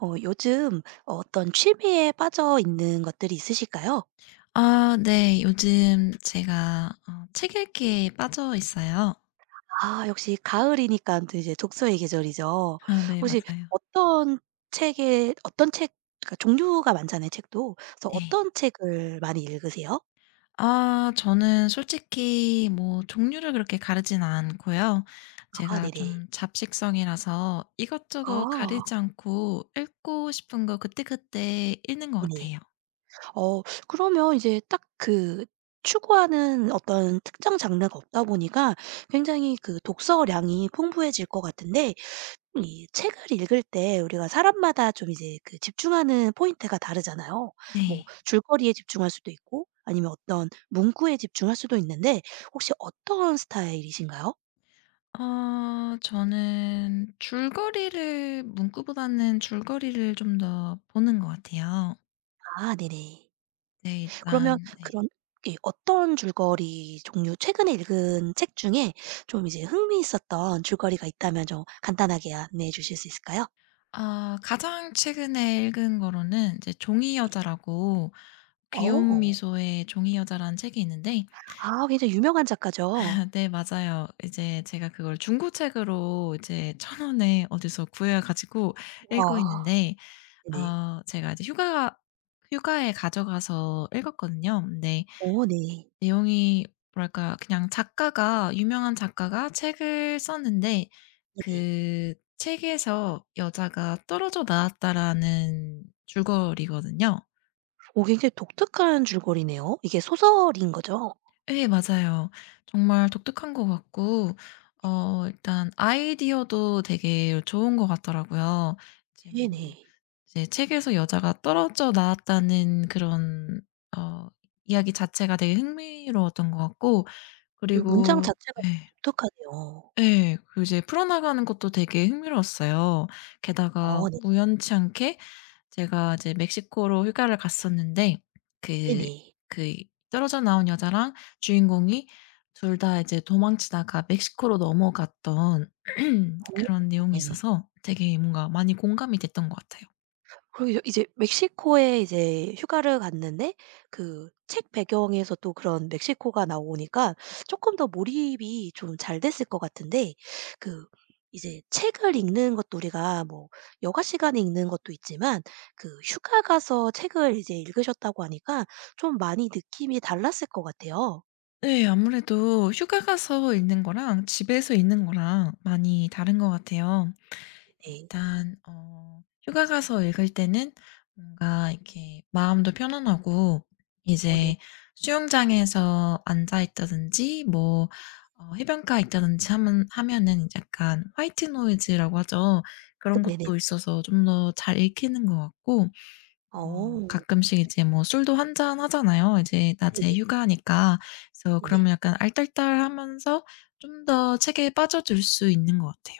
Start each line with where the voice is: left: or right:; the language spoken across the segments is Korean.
right: 요즘 어떤 취미에 빠져 있는 것들이 있으실까요?
left: 아 네. 요즘 제가 책 읽기에 빠져 있어요.
right: 아, 역시 가을이니까 또 이제 독서의 계절이죠.
left: 아 네.
right: 혹시
left: 맞아요.
right: 어떤 책에, 어떤 책, 그러니까 종류가 많잖아요, 책도. 그래서
left: 네.
right: 어떤 책을 많이 읽으세요?
left: 아 저는 솔직히 뭐 종류를 그렇게 가르진 않고요.
right: 아,
left: 제가
right: 네네.
left: 좀 잡식성이라서 이것저것
right: 아,
left: 가리지 않고 읽고 싶은 거 그때그때 읽는 것
right: 네네.
left: 같아요.
right: 어, 그러면 이제 딱 그 추구하는 어떤 특정 장르가 없다 보니까 굉장히 그 독서량이 풍부해질 것 같은데 이 책을 읽을 때 우리가 사람마다 좀 이제 그 집중하는 포인트가 다르잖아요. 뭐
left: 네.
right: 줄거리에 집중할 수도 있고 아니면 어떤 문구에 집중할 수도 있는데 혹시 어떤 스타일이신가요?
left: 저는 줄거리를 문구보다는 줄거리를 좀 더 보는 것 같아요.
right: 아 네네.
left: 네
right: 그러면
left: 일단 네.
right: 그런 이 어떤 줄거리 종류 최근에 읽은 책 중에 좀 이제 흥미있었던 줄거리가 있다면 좀 간단하게 안내해 주실 수 있을까요?
left: 아 가장 최근에 읽은 거로는 이제 종이
right: 네네.
left: 여자라고 귀운
right: 어.
left: 미소의 종이 여자라는 책이 있는데
right: 아 굉장히 유명한 작가죠.
left: 네 맞아요. 이제 제가 그걸 중고책으로 이제 천 원에 어디서 구해 가지고 읽고
right: 와.
left: 있는데
right: 네네.
left: 제가 이제 휴가에 가져가서 읽었거든요. 근데
right: 오, 네.
left: 내용이 뭐랄까 그냥 작가가 유명한 작가가 책을 썼는데
right: 네네.
left: 그 책에서 여자가 떨어져 나왔다라는 줄거리거든요.
right: 오 굉장히 독특한 줄거리네요. 이게 소설인 거죠?
left: 예 맞아요. 정말 독특한 것 같고 일단 아이디어도 되게 좋은 것 같더라고요. 이제 뭐
right: 네네.
left: 이제 책에서 여자가 떨어져 나왔다는 그런 어 이야기 자체가 되게 흥미로웠던 것 같고
right: 그 문장
left: 그리고
right: 자체가 굉장히
left: 예.
right: 독특하네요.
left: 예. 그 이제 풀어나가는 것도 되게 흥미로웠어요. 게다가
right: 어 네.
left: 우연치 않게 제가 이제 멕시코로 휴가를 갔었는데 그
right: 네네.
left: 그 떨어져 나온 여자랑 주인공이 둘 다 이제 도망치다가 멕시코로 넘어갔던
right: 어
left: 그런 내용이
right: 네네.
left: 있어서 되게 뭔가 많이 공감이 됐던 것 같아요.
right: 그리고 이제 멕시코에 이제 휴가를 갔는데 그 책 배경에서 또 그런 멕시코가 나오니까 쪼끔 더 몰입이 좀 잘 됐을 것 같은데 그 이제 책을 읽는 것도 우리가 뭐 여가 시간에 읽는 것도 있지만 그 휴가 가서 책을 이제 읽으셨다고 하니까 좀 많이 느낌이 달랐을 것 같아요.
left: 네. 아무래도 휴가 가서 읽는 거랑 집에서 읽는 거랑 많이 다른 것 같아요.
right: 네.
left: 일단 휴가 가서 읽을 때는 뭔가 이렇게 마음도 편안하고
right: 어 네.
left: 이제 수영장에서 앉아 있다든지 뭐 해변가에 있다든지 하면은 약간 화이트 노이즈라고 하죠.
right: 그
left: 그런
right: 네네네.
left: 것도 있어서 좀 더 잘 읽히는 것 같고
right: 어.
left: 가끔씩 이제 뭐 술도 한 잔 하잖아요, 이제 낮에
right: 네네.
left: 휴가니까. 그래서
right: 네네.
left: 그러면 약간 알딸딸하면서 좀 더 책에 빠져들 수 있는 것 같아요.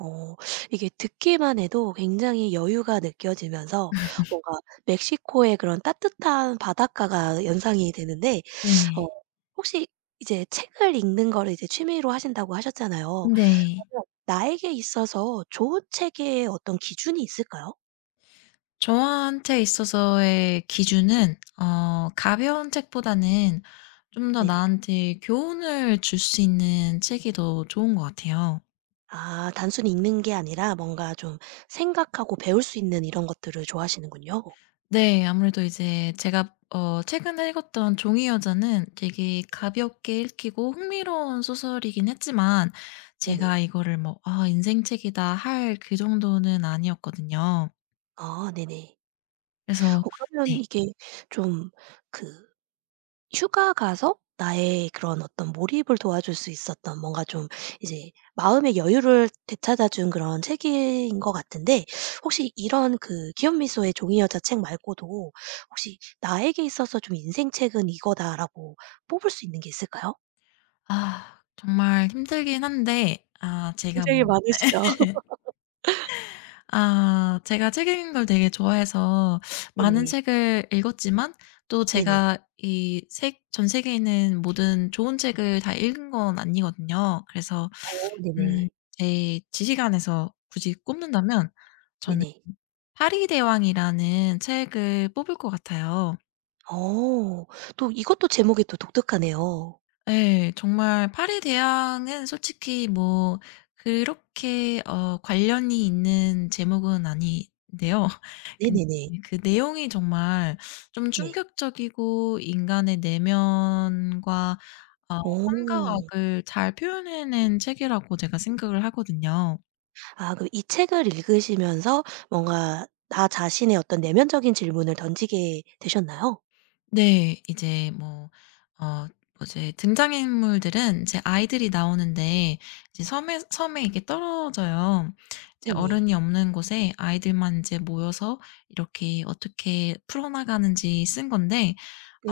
right: 어 이게 듣기만 해도 굉장히 여유가 느껴지면서 뭔가 멕시코의 그런 따뜻한 바닷가가 연상이 되는데 어
left: 네.
right: 혹시 이제 책을 읽는 거를 이제 취미로 하신다고 하셨잖아요.
left: 네.
right: 그러면 나에게 있어서 좋은 책의 어떤 기준이 있을까요?
left: 저한테 있어서의 기준은 가벼운 책보다는 좀 더
right: 네네.
left: 나한테 교훈을 줄 수 있는 책이 더 좋은 것 같아요.
right: 아 단순히 읽는 게 아니라 뭔가 좀 생각하고 배울 수 있는 이런 것들을 좋아하시는군요.
left: 네. 아무래도 이제 제가 최근에 읽었던 종이 여자는 되게 가볍게 읽히고 흥미로운 소설이긴 했지만 제가
right: 네네.
left: 이거를 뭐 '아 인생책이다.' 할 그 정도는 아니었거든요.
right: 아 네네.
left: 그래서 네.
right: 그러면 이게 좀그 휴가 가서 나의 그런 어떤 몰입을 도와줄 수 있었던 뭔가 좀 이제 마음의 여유를 되찾아 준 그런 책인 것 같은데 혹시 이런 그 기현미소의 종이 여자 책 말고도 혹시 '나에게 있어서 좀 인생 책은 이거다.'라고 뽑을 수 있는 게 있을까요?
left: 아 정말 힘들긴 한데 아 제가
right: 굉장히
left: 뭐
right: 많으시죠?
left: 아 제가 책 읽는 걸 되게 좋아해서 많은
right: 네네.
left: 책을 읽었지만 또
right: 네네.
left: 제가 이 책 전 세계에 있는 모든 좋은 책을 다 읽은 건 아니거든요. 그래서
right: 어
left: 음
right: 네네.
left: 제 지식 안에서 굳이 꼽는다면 저는
right: 네네.
left: 파리 대왕이라는 책을 뽑을 것 같아요.
right: 어. 또 이것도 제목이 또 독특하네요.
left: 예. 정말 파리 대항은 솔직히 뭐 그렇게 관련이 있는 제목은 아닌데요. 근데
right: 네네네.
left: 그 내용이 정말 좀
right: 네.
left: 충격적이고 인간의 내면과 어 선과
right: 어.
left: 악을 잘 표현해 낸 책이라고 제가 생각을 하거든요.
right: 아 그럼 이 책을 읽으시면서 뭔가 나 자신의 어떤 내면적인 질문을 던지게 되셨나요?
left: 네. 이제 뭐 어 뭐 이제 등장인물들은 이제 아이들이 나오는데 이제 섬에 이렇게 떨어져요. 이제
right: 네네.
left: 어른이 없는 곳에 아이들만 이제 모여서 이렇게 어떻게 풀어나가는지 쓴 건데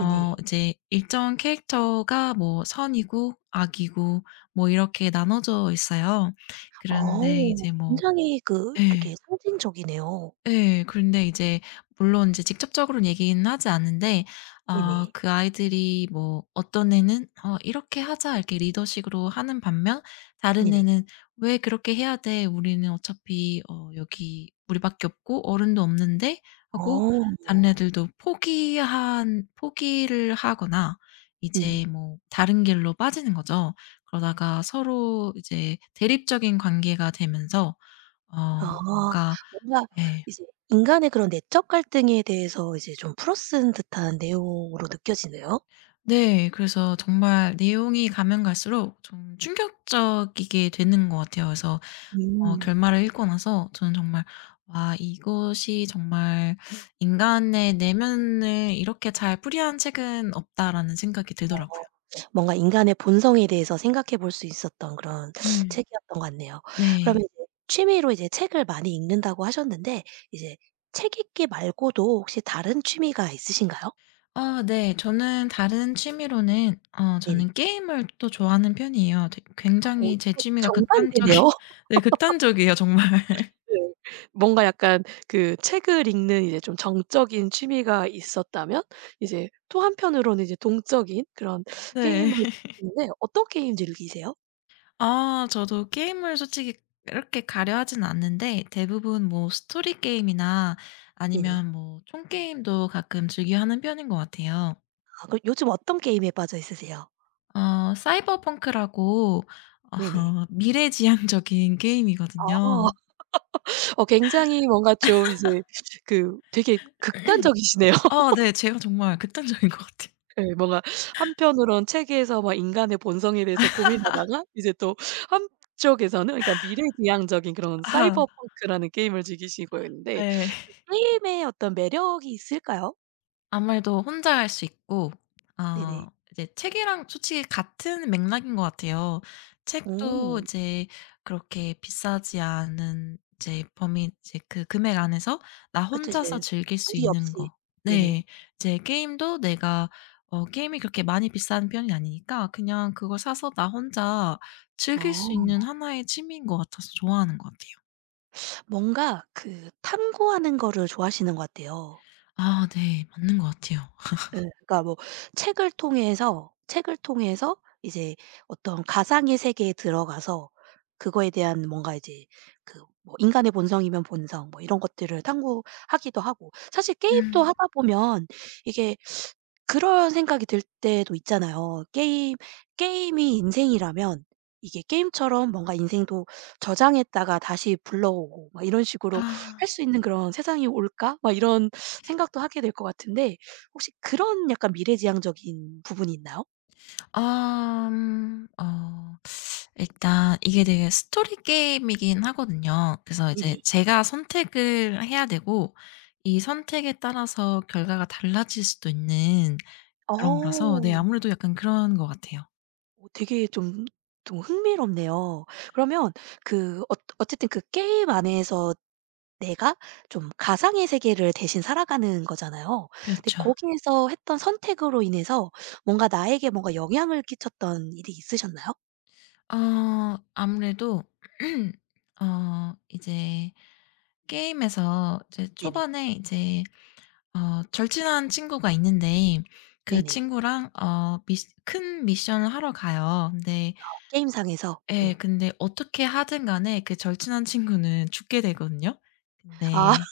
left: 이제 일정 캐릭터가 뭐 선이고 악이고 뭐 이렇게 나눠져 있어요. 그런데 이제 뭐
right: 굉장히 그
left: 예.
right: 이렇게 상징적이네요.
left: 예. 근데 이제 물론 이제 직접적으로는 얘기는 하지 않는데
right: 네네.
left: 그 아이들이 뭐 어떤 애는 "어 이렇게 하자." 이렇게 리더식으로 하는 반면 다른
right: 네네.
left: 애는 "왜 그렇게 해야 돼? 우리는 어차피 여기 우리밖에 없고 어른도 없는데." 하고 다른
right: 어.
left: 애들도 포기한 포기를 하거나
right: 음.
left: 이제 뭐 다른 길로 빠지는 거죠. 그러다가 서로 이제 대립적인 관계가 되면서
right: 아
left: 뭔가
right: 뭔가
left: 예.
right: 이제 인간의 그런 내적 갈등에 대해서 이제 좀 풀어쓴 듯한 내용으로 느껴지네요.
left: 네. 그래서 정말 내용이 가면 갈수록 좀 충격적이게 되는 것 같아요. 그래서
right: 음.
left: 결말을 읽고 나서 저는 정말 '와 이것이 정말 인간의 내면을 이렇게 잘 풀이한 책은 없다.'라는 생각이 들더라고요.
right: 뭔가 인간의 본성에 대해서 생각해 볼 수 있었던 그런
left: 음.
right: 책이었던 것 같네요.
left: 네.
right: 그러면 이제 취미로 이제 책을 많이 읽는다고 하셨는데 이제 책 읽기 말고도 혹시 다른 취미가 있으신가요?
left: 아, 네. 저는 다른 취미로는
right: 네네.
left: 저는 게임을 또 좋아하는 편이에요. 되게
right: 오,
left: 굉장히 제
right: 되게
left: 취미가 극단적이
right: 정반대네요.
left: 네 극단적이에요 정말.
right: 네. 뭔가 약간 그 책을 읽는 이제 좀 정적인 취미가 있었다면 이제 또 한편으로는 이제 동적인 그런
left: 네.
right: 게임을 즐기는데 어떤 게임 즐기세요?
left: 아 저도 게임을 솔직히 이렇게 가려하진 않는데 대부분 뭐 스토리 게임이나
right: 네네.
left: 아니면 뭐 총 게임도 가끔 즐겨 하는 편인 것 같아요.
right: 아 그럼 요즘 어떤 게임에 빠져 있으세요?
left: 사이버펑크라고 어
right: 네네.
left: 미래지향적인
right: 아.
left: 게임이거든요.
right: 어 굉장히 뭔가 좀 이제 그 되게 극단적이시네요.
left: 네. 제가 정말 극단적인 것 같아요.
right: 예 뭔가 한편으론 책에서 막 인간의 본성에 대해서 고민하다가 이제 또 한쪽에서는 그러니까 미래지향적인 그런
left: 아
right: 사이버펑크라는 게임을 즐기시고 있는데
left: 네.
right: 그 게임의 어떤 매력이 있을까요?
left: 아무래도 혼자 할 수 있고
right: 네네.
left: 이제 책이랑 솔직히 같은 맥락인 것 같아요. 책도
right: 오.
left: 이제 그렇게 비싸지 않은 이제 범위 이제 그 금액 안에서 나
right: 그쵸
left: 혼자서
right: 이제
left: 즐길 수
right: 무리
left: 있는
right: 없이.
left: 거.
right: 네네.
left: 네. 이제 게임도 내가 게임이 그렇게 많이 비싼 편이 아니니까 그냥 그걸 사서 나 혼자 즐길 수
right: 어.
left: 있는 하나의 취미인 것 같아서 좋아하는 것 같아요.
right: 뭔가 그 탐구하는 거를 좋아하시는 것 같아요.
left: 아 네. 맞는 것 같아요.
right: 예. 그러니까 뭐 책을 통해서 이제 어떤 가상의 세계에 들어가서 그거에 대한 뭔가 이제 그 뭐 인간의 본성이면 본성 뭐 이런 것들을 탐구하기도 하고 사실 게임도
left: 음.
right: 하다 보면 이게 그런 생각이 들 때도 있잖아요. 게임이 인생이라면 이게 게임처럼 뭔가 인생도 저장했다가 다시 불러오고 막 이런 식으로
left: 아.
right: 할 수 있는 그런 세상이 올까? 막 이런 생각도 하게 될 것 같은데 혹시 그런 약간 미래지향적인 부분이 있나요?
left: 아 음 어. 일단 이게 되게 스토리 게임이긴 하거든요. 그래서 이제
right: 네네.
left: 제가 선택을 해야 되고 이 선택에 따라서 결과가 달라질 수도 있는 그런 거라서
right: 어.
left: 네 아무래도 약간 그런 것 같아요.
right: 어 되게 좀 좀 흥미롭네요. 그러면 그 어 어쨌든 그 게임 안에서 내가 좀 가상의 세계를 대신 살아가는 거잖아요. 근데
left: 그렇죠.
right: 거기에서 했던 선택으로 인해서 뭔가 나에게 뭔가 영향을 끼쳤던 일이 있으셨나요?
left: 아무래도 이제 게임에서 이제
right: 네네.
left: 초반에 이제 절친한 친구가 있는데 그
right: 네네.
left: 친구랑 어 미 큰 미션을 하러 가요. 근데
right: 게임상에서.
left: 예.
right: 예.
left: 근데 어떻게 하든 간에 그 절친한 친구는 죽게 되거든요. 음.
right: 아
left: 근데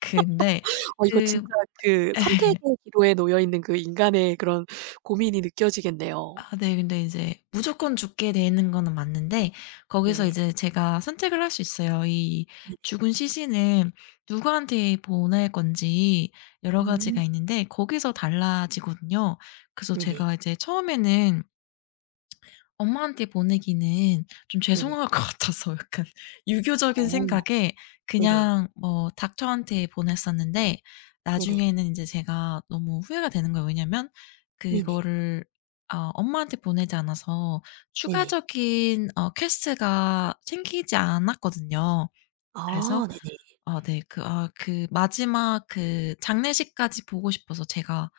left: 근데
right: 이거 진짜
left: 그
right: 그 선택의
left: 예.
right: 기로에 놓여 있는 그 인간의 그런 고민이 느껴지겠네요.
left: 아 네. 근데 이제 무조건 죽게 되는 거는 맞는데 거기서
right: 네네.
left: 이제 제가 선택을 할 수 있어요. 이
right: 네네.
left: 죽은 시신을 누구한테 보낼 건지 여러
right: 음.
left: 가지가 있는데 거기서 달라지거든요. 그래서
right: 네네.
left: 제가 이제 처음에는 엄마한테 보내기는 좀
right: 네네.
left: 죄송할 것 같아서 약간 유교적인
right: 어.
left: 생각에
right: 네네.
left: 그냥 뭐 닥터한테 보냈었는데
right: 네네.
left: 나중에는 이제 제가 너무 후회가 되는 거예요. 왜냐면
right: 네네.
left: 그거를 엄마한테 보내지 않아서
right: 네네.
left: 추가적인 퀘스트가 생기지 않았거든요. 그래서
right: 아 네네.
left: 아 네 그 마지막 그 장례식까지 보고 싶어서 제가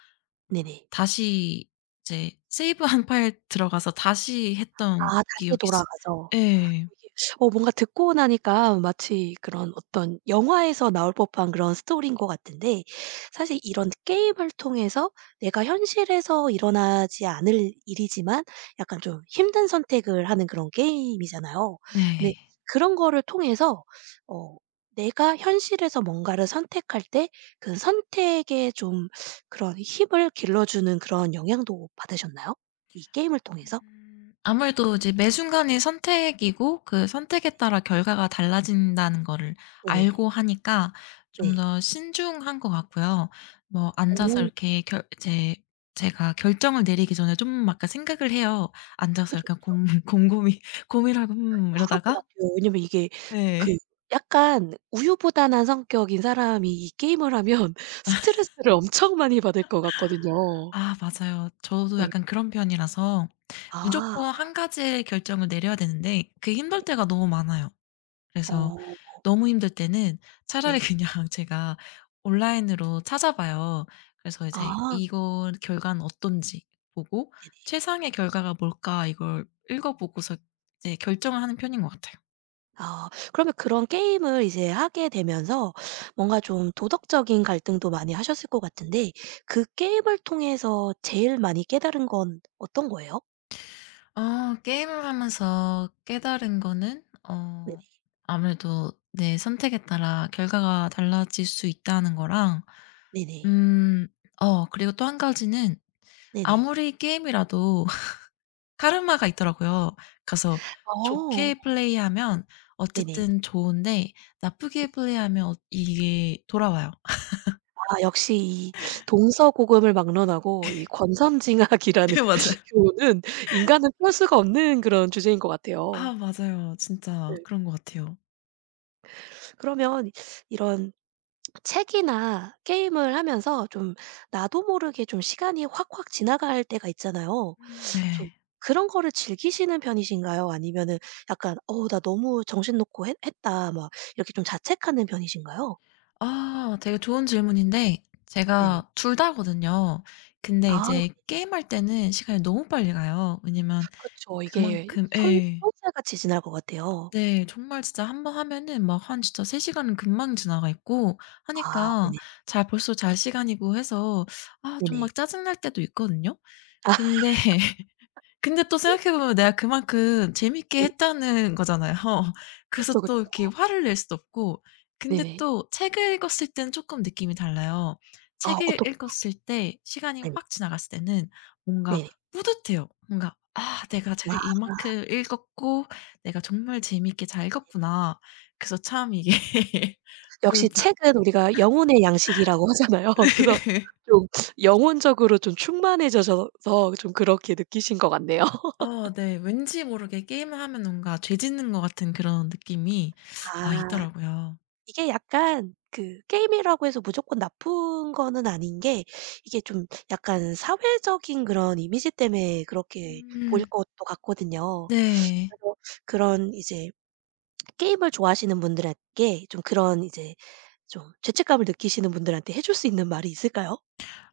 right: 네네.
left: 다시 이제 세이브한 파일 들어가서 다시 했던
right: 아 다시
left: 기억이 있어요.
right: 돌아가서.
left: 예.
right: 이게 뭔가 듣고 나니까 마치 그런 어떤 영화에서 나올 법한 그런 스토리인 것 같은데 사실 이런 게임을 통해서 내가 현실에서 일어나지 않을 일이지만 약간 좀 힘든 선택을 하는 그런 게임이잖아요. 근데
left: 네.
right: 그런 거를 통해서 어 내가 현실에서 뭔가를 선택할 때 그 선택에 좀 그런 힘을 길러주는 그런 영향도 받으셨나요? 이 게임을 통해서?
left: 아무래도 이제 매 순간이 선택이고 그 선택에 따라 결과가 달라진다는 거를
right: 네네.
left: 알고 하니까 좀
right: 네.
left: 더 신중한 것 같고요. 뭐 앉아서
right: 오.
left: 이렇게 결 이제 제가 결정을 내리기 전에 좀 약간 생각을 해요. 앉아서
right: 그쵸,
left: 약간
right: 그쵸.
left: 곰 곰곰이 고민하고
right: 그럴 것
left: 이러다가
right: 같아요. 왜냐면 이게 그
left: 네.
right: 약간 우유부단한 성격인 사람이 이 게임을 하면 스트레스를 엄청 많이 받을 것 같거든요.
left: 아 맞아요. 저도
right: 네.
left: 약간 그런 편이라서
right: 아.
left: 무조건 한 가지의 결정을 내려야 되는데 그게 힘들
right: 네
left: 때가 너무 많아요. 그래서
right: 어
left: 너무 힘들 때는 차라리
right: 네.
left: 그냥 제가 온라인으로 찾아봐요. 그래서 이제
right: 아
left: '이거 결과는 어떤지.' 보고
right: 네네.
left: '최상의 결과가 뭘까.' 이걸 읽어 보고서 이제 결정을 하는 편인 것 같아요.
right: 아 그러면 그런 게임을 이제 하게 되면서 뭔가 좀 도덕적인 갈등도 많이 하셨을 것 같은데 그 게임을 통해서 제일 많이 깨달은 건 어떤 거예요?
left: 게임을 하면서 깨달은 거는
right: 네네.
left: 어 아무래도 내 선택에 따라 결과가 달라질 수 있다는 거랑
right: 네네.
left: 음. 그리고 또 한 가지는
right: 네네.
left: 아무리 게임이라도 카르마가 있더라고요. 그래서
right: 어.
left: 좋게 플레이하면
right: 네네.
left: 어쨌든 좋은데 나쁘게 플레이하면 이게 돌아와요.
right: 아 역시 이 동서고금을 막론하고 이 권선징악이라는
left: 네 맞아요.
right: 교훈은 인간은 피할 수가 없는 그런 주제인 것
left: 아
right: 같아요.
left: 맞아요. 진짜
right: 네.
left: 그런 것 같아요.
right: 그러면 이런 책이나 게임을 하면서 좀 나도 모르게 좀 시간이 확확 지나갈 때가 있잖아요. 좀
left: 네.
right: 그런 거를 즐기시는 편이신가요? 아니면은 약간 '어 나 너무 정신 놓고 했 했다.' 막 이렇게 좀 자책하는 편이신가요?
left: 아 되게 좋은 질문인데
right: 네네.
left: 제가 둘 다거든요. 근데
right: 아
left: 이제 게임할 때는 시간이 너무 빨리 가요. 왜냐면
right: 그쵸. 이게
left: 그만큼
right: 손
left: 예.
right: 손살같이 지날 것 같아요.
left: 네. 정말 진짜 한번 하면은 막 한 진짜 3 시간은 금방 지나가 있고
right: 아
left: 하니까
right: 네네.
left: 잘 벌써 잘 시간이고 해서 아 좀
right: 네네.
left: 막 짜증날 때도 있거든요.
right: 아
left: 근데 근데 또 생각해 보면 내가 그만큼 재밌게
right: 네.
left: 했다는 거잖아요. 그래서
right: 그쵸,
left: 또
right: 그쵸.
left: 이렇게 화를 낼 수도 없고 근데
right: 네네.
left: 또 책을 읽었을 때는 쪼끔 느낌이 달라요.
right: 아
left: 책을
right: 어떡해요?
left: 읽었을 때 시간이
right: 네네.
left: 확 지나갔을 때는 뭔가
right: 네네.
left: 뿌듯해요. 뭔가 '아 내가 책을
right: 아
left: 이만큼 읽었고 내가 정말 재미있게 잘
right: 네네네.
left: 읽었구나.' 그래서 참 이게 둘
right: 역시
left: 다
right: 책은 우리가 영혼의 양식이라고 하잖아요. 그래서
left: 네.
right: 좀 영혼적으로 좀 충만해져셔서 좀 그렇게 느끼신 것 같네요.
left: 네. 왠지 모르게 게임을 하면 뭔가 죄 짓는 것 같은 그런 느낌이 아
right: 아
left: 있더라고요.
right: 이게 약간 그 게임이라고 해서 무조건 나쁜 거는 아닌 게 이게 좀 약간 사회적인 그런 이미지 때문에 그렇게 보일
left: 음.
right: 것도 같거든요.
left: 네.
right: 그래서 그런 이제 게임을 좋아하시는 분들에게 좀 그런 이제 좀 죄책감을 느끼시는 분들한테 해줄 수 있는 말이 있을까요?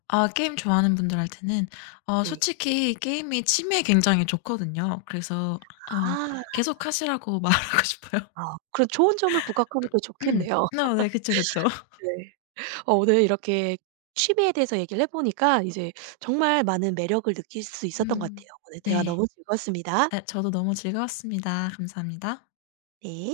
left: 아 게임 좋아하는 분들한테는
right: 네.
left: 솔직히 게임이 치매에 굉장히 좋거든요. 그래서 어
right: 아.
left: 계속 하시라고 말하고 싶어요.
right: 아 그런 좋은 점을 부각하면 더
left: 음.
right: 좋겠네요.
left: 네. 그쵸, 그쵸.
right: 네. 어 오늘 이렇게 취미에 대해서 얘기를 해 보니까 이제 정말 많은 매력을 느낄 수 있었던 것
left: 음.
right: 같아요. 오늘 대화
left: 네.
right: 너무 즐거웠습니다.
left: 아 저도 너무 즐거웠습니다. 감사합니다.
right: 네.